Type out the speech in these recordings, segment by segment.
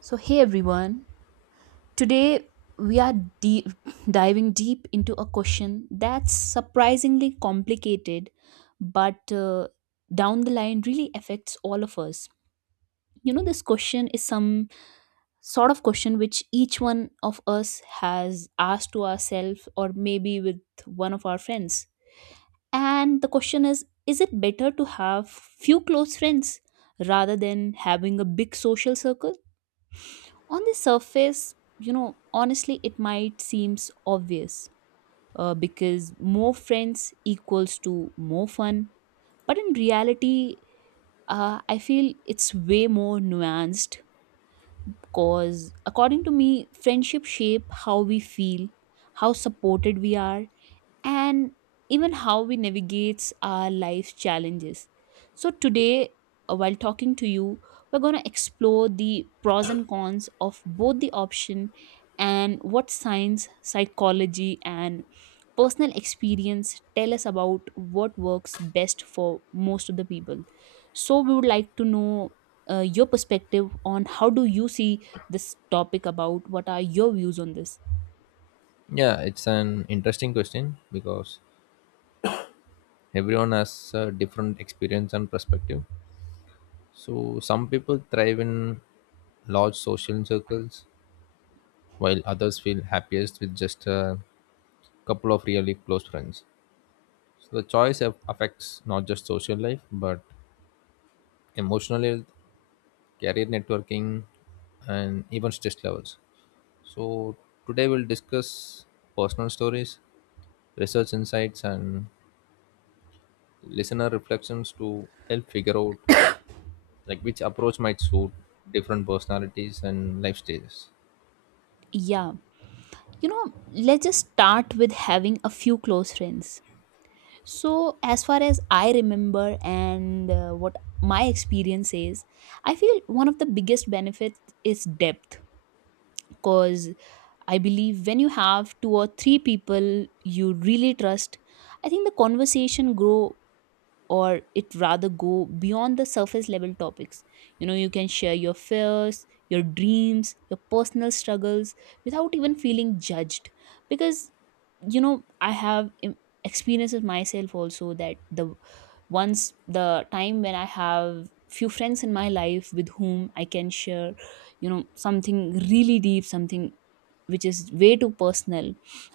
So, hey everyone, today we are deep, diving deep into a question that's surprisingly complicated, but down the line really affects all of us. You know, this question is some sort of question which each one of us has asked to ourselves or maybe with one of our friends. And the question is it better to have few close friends rather than having a big social circle? On the surface, you know, honestly, it might seems obvious because more friends equals to more fun. But in reality, I feel it's way more nuanced because, according to me, friendship shape how we feel, how supported we are, and even how we navigate our life's challenges. So, today, while talking to you, we're going to explore the pros and cons of both the option and what science, psychology, and personal experience tell us about what works best for most of the people. So, we would like to know. Your perspective on how do you see this topic, about what are your views on this. Yeah, it's an interesting question because everyone has a different experience and perspective. So some people thrive in large social circles, while others feel happiest with just a couple of really close friends. So the choice affects not just social life, but emotional health, career networking, and even stress levels. So today we'll discuss personal stories, research insights, and listener reflections to help figure out like which approach might suit different personalities and life stages. Yeah, you know, let's just start with having a few close friends. So as far as I remember, and what my experience is, I feel one of the biggest benefits is depth, because I believe when you have two or three people you really trust, I think the conversation grow, or it rather go beyond the surface level topics. You know, you can share your fears, your dreams, your personal struggles without even feeling judged. Because, you know i have im- experiences myself also, that the once the time when I have few friends in my life with whom I can share, you know, something really deep, something which is way too personal,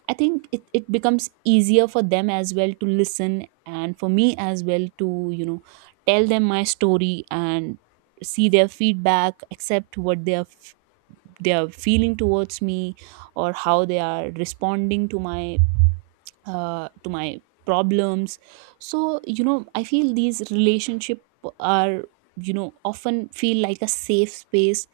I think it becomes easier for them as well to listen, and for me as well to, you know, tell them my story and see their feedback, accept what they are feeling towards me, or how they are responding to my problems. So you know, I feel these relationship are, you know, often feel like a safe space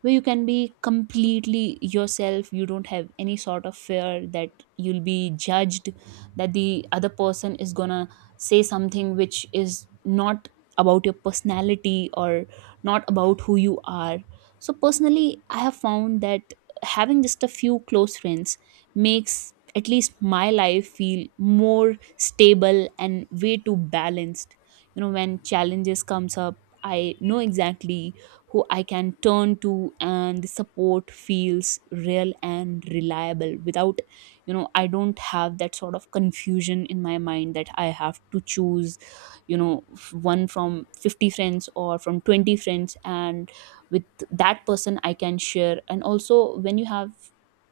where you can be completely yourself. You don't have any sort of fear that you'll be judged, that the other person is gonna say something which is not about your personality, or not about who you are. So personally I have found that having just a few close friends makes, at least, my life feel more stable and way too balanced. You know, when challenges comes up, I know exactly who I can turn to, and the support feels real and reliable. Without, you know, I don't have that sort of confusion in my mind that I have to choose, one from 50 friends or from 20 friends, and with that person I can share. And also when you have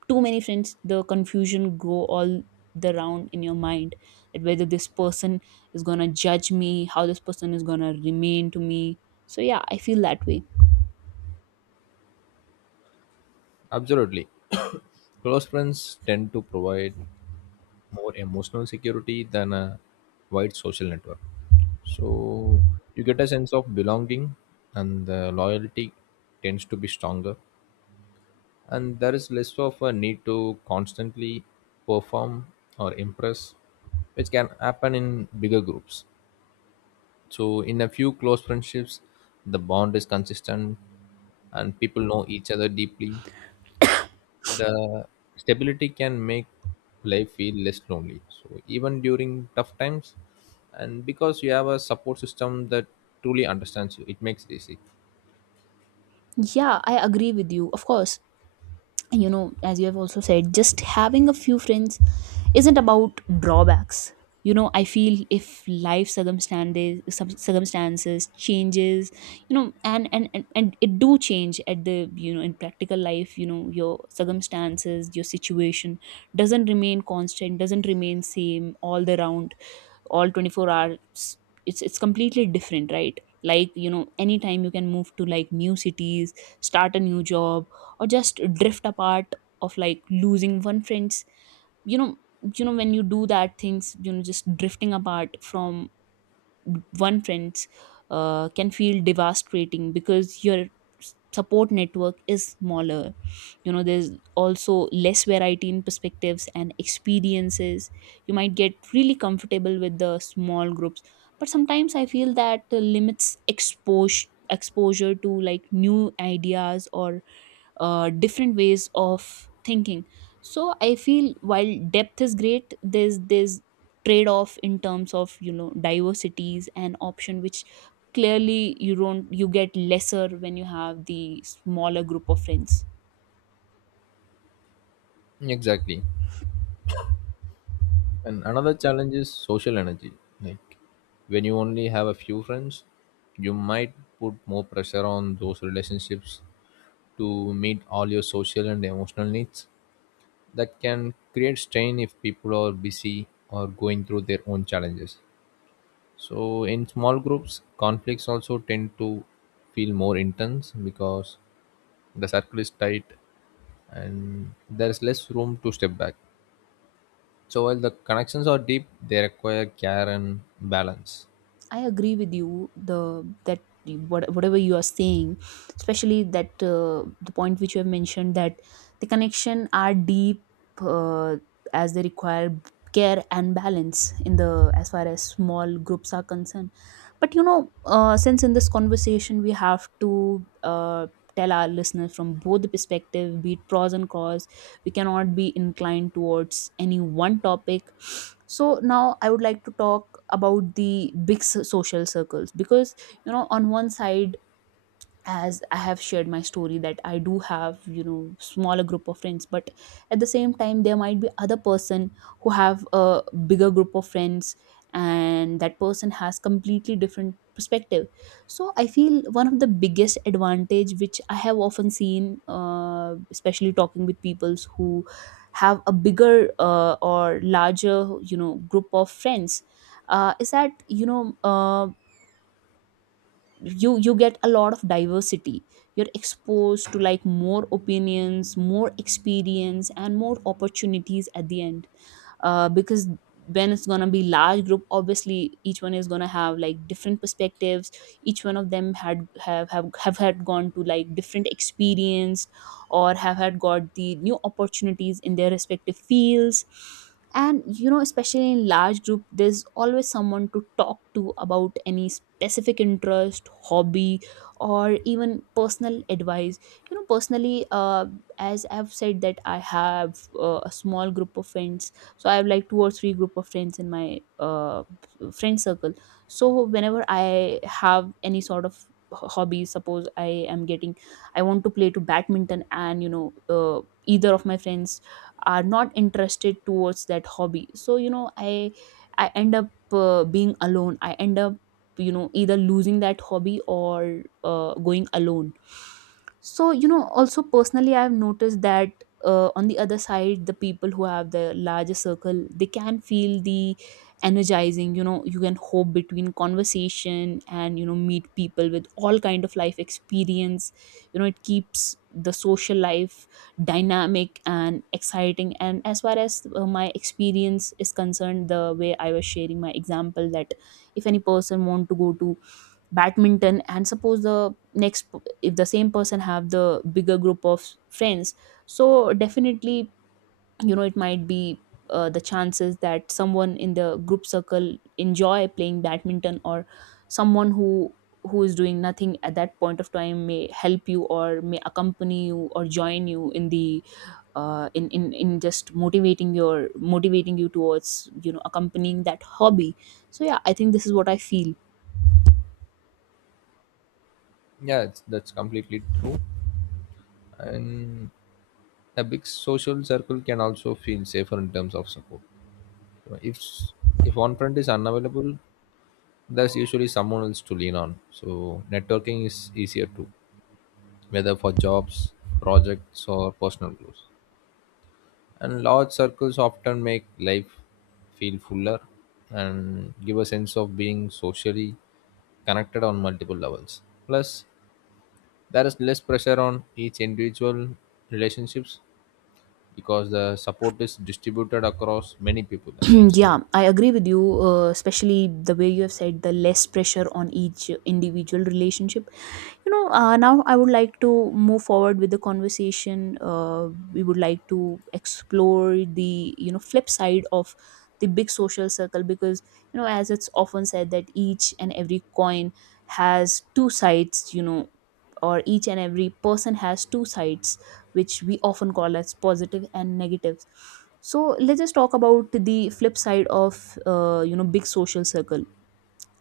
too many friends, the confusion go all the round in your mind, that whether this person is gonna judge me, how this person is gonna remain to me. So yeah, I feel that way. Absolutely. Close friends tend to provide more emotional security than a wide social network. So you get a sense of belonging, and the loyalty tends to be stronger, and there is less of a need to constantly perform or impress, which can happen in bigger groups. So in a few close friendships, the bond is consistent and people know each other deeply. The stability can make life feel less lonely. So even during tough times, and because you have a support system that truly understands you, it makes it easy. Yeah, I agree with you, of course. You know, as you have also said, just having a few friends isn't about drawbacks. You know, I feel if life circumstances, some circumstances changes, you know, and it do change at the, you know, in practical life. You know, your circumstances, your situation doesn't remain constant, doesn't remain same all the round, all 24 hours. It's completely different, right? Like, you know, anytime you can move to like new cities, start a new job, or just drift apart, of like losing one friends, you know. When you do that things, you know, just drifting apart from one friends can feel devastating because your support network is smaller. You know, there's also less variety in perspectives and experiences. You might get really comfortable with the small groups, but sometimes I feel that limits expose exposure to like new ideas, or different ways of thinking. So I feel while depth is great, there's trade off in terms of, you know, diversities and option, which clearly you don't, you get lesser when you have the smaller group of friends. Exactly. And another challenge is social energy. Like when you only have a few friends, you might put more pressure on those relationships to meet all your social and emotional needs that can create strain if people are busy or going through their own challenges. So in small groups, conflicts also tend to feel more intense because the circle is tight and there's less room to step back. So while the connections are deep, they require care and balance. I agree with you. Whatever you are saying, especially that, the point which you have mentioned, that the connection are deep, uh, as they require care and balance in the, as far as small groups are concerned. But you know, since in this conversation we have to tell our listeners from both the perspective, be it pros and cons, we cannot be inclined towards any one topic. So now I would like to talk about the social circles. Because you know, on one side, as I have shared my story, that I do have, you know, smaller group of friends, but at the same time there might be other person who have a bigger group of friends, and that person has completely different perspective. So I feel one of the biggest advantage which I have often seen, especially talking with peoples who have a bigger or larger, you know, group of friends, is that, you know, you get a lot of diversity. You're exposed to like more opinions, more experience, and more opportunities at the end, because when it's gonna be large group, obviously each one is gonna have like different perspectives. Each one of them had have had gone to like different experience, or have had got the new opportunities in their respective fields. And you know, especially in large group, there's always someone to talk to about any specific interest, hobby, or even personal advice. You know, personally, as I've said, that I have a small group of friends. So I have like two or three group of friends in my friend circle. So whenever I have any sort of hobby, suppose I am getting I want to play to badminton, and you know, either of my friends are not interested towards that hobby. So you know, I end up being alone. I end up, you know, either losing that hobby, or going alone. So you know, also personally I've noticed that, on the other side, the people who have the larger circle, they can feel the energizing. You know, you can hope between conversation, and you know, meet people with all kind of life experience. You know, it keeps the social life dynamic and exciting. And as far as my experience is concerned, the way I was sharing my example, that if any person want to go to badminton, and suppose the next if the same person have the bigger group of friends, so definitely, you know, it might be, the chances that someone in the group circle enjoy playing badminton, or someone who is doing nothing at that point of time may help you, or may accompany you, or join you in the in just motivating you towards, you know, accompanying that hobby. So yeah, I think this is what I feel. Yeah, that's completely true. And a big social circle can also feel safer in terms of support. So, if one friend is unavailable, there's usually someone else to lean on. So networking is easier too, whether for jobs, projects, or personal goals. And large circles often make life feel fuller and give a sense of being socially connected on multiple levels. Plus, there is less pressure on each individual relationships because the support is distributed across many people, as I've Yeah, seen. I agree with you, especially the way you have said, the less pressure on each individual relationship. You know, now I would like to move forward with the conversation. We would like to explore the, you know, flip side of the big social circle. Because you know, as it's often said, that each and every coin has two sides, you know, or each and every person has two sides, which we often call as positive and negative. So let's just talk about the flip side of, you know, big social circle.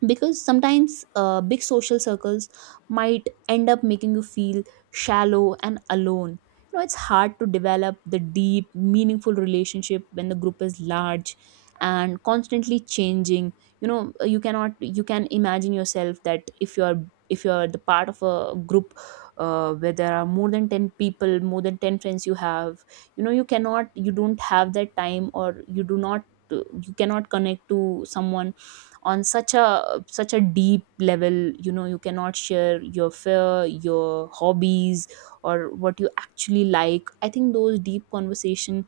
Because sometimes big social circles might end up making you feel shallow and alone. You know, it's hard to develop the deep meaningful relationship when the group is large and constantly changing. You know, you cannot you can imagine yourself that if you're, if you're the part of a group where there are more than 10 people, more than 10 friends you have. You know, you don't have that time, or you do not, you cannot connect to someone on such a deep level. You know, you cannot share your fear, your hobbies, or what you actually like. I think those deep conversation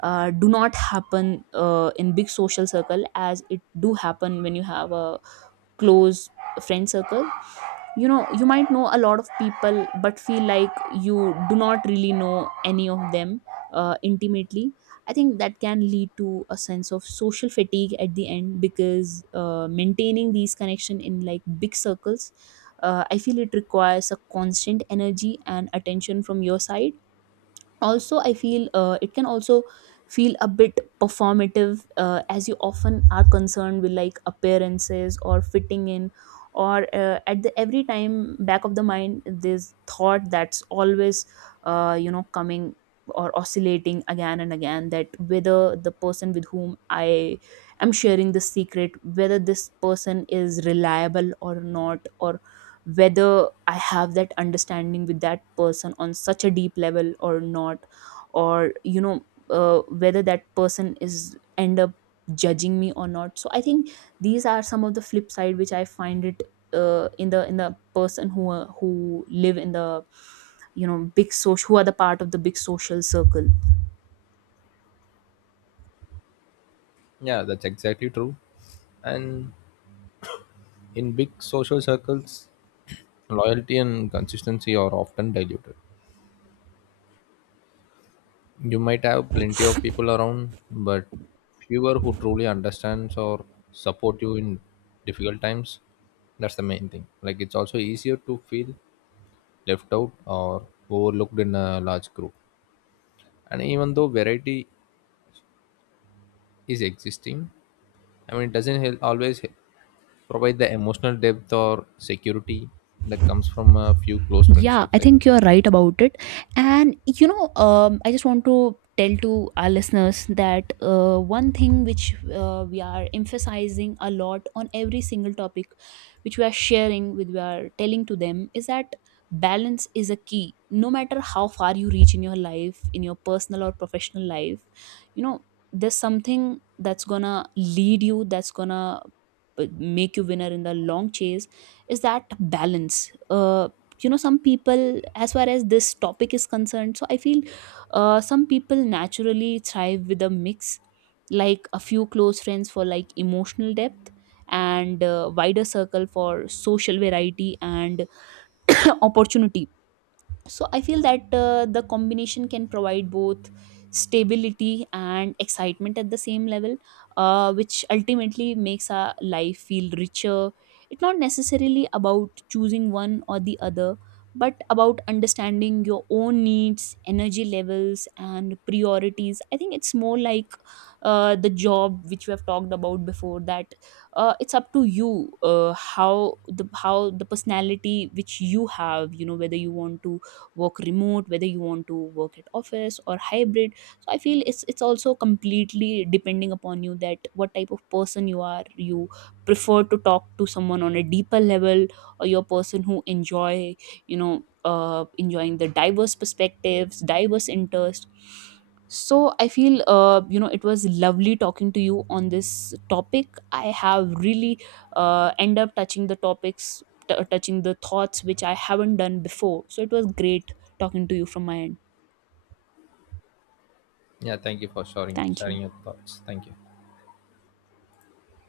do not happen in big social circle, as it do happen when you have a close friend circle. You know, you might know a lot of people, but feel like you do not really know any of them intimately. I think that can lead to a sense of social fatigue at the end, because maintaining these connection in like big circles, I feel it requires a constant energy and attention from your side. Also I feel it can also feel a bit performative, as you often are concerned with like appearances, or fitting in, or at the every time back of the mind, this thought that's always you know, coming, or oscillating again and again, that whether the person with whom I am sharing the secret, whether this person is reliable or not, or whether I have that understanding with that person on such a deep level or not, or you know, whether that person is end up judging me or not. So I think these are some of the flip side which I find it, in the, in the person who are, who live in the, you know, big social who are the part of the big social circle. Yeah, that's exactly true. And in big social circles, loyalty and consistency are often diluted. You might have plenty of people around, but fewer who truly understands or support you in difficult times. That's the main thing. Like it's also easier to feel left out or overlooked in a large group. And even though variety is existing, I mean, it doesn't provide the emotional depth or security that comes from a few close Yeah, I friendships, I think. think you're right about it. And you know, I just want to tell to our listeners that, one thing which, we are emphasizing a lot on every single topic, which we are sharing with, we are telling to them, is that balance is a key. No matter how far you reach in your life, in your personal or professional life, you know, there's something that's gonna lead you, that's gonna make you winner in the long chase, is that balance. You know, some people, as far as this topic is concerned, so I feel, some people naturally thrive with a mix, like a few close friends for like emotional depth, and wider circle for social variety and opportunity. So I feel that, the combination can provide both stability and excitement at the same level, which ultimately makes our life feel richer. It's not necessarily about choosing one or the other, but about understanding your own needs, energy levels, and priorities. I think it's more like, the job which we have talked about before, that, it's up to you, how the personality which you have, you know, whether you want to work remote, whether you want to work at office, or hybrid. So I feel it's also completely depending upon you, that what type of person you are. You prefer to talk to someone on a deeper level, or you're a person who enjoy, you know, enjoying the diverse perspectives, diverse interests. So I feel, you know, it was lovely talking to you on this topic. I have really end up touching the topics, touching the thoughts which I haven't done before. So it was great talking to you from my end. Yeah, thank you for sharing Thank sharing you. your thoughts. Thank you.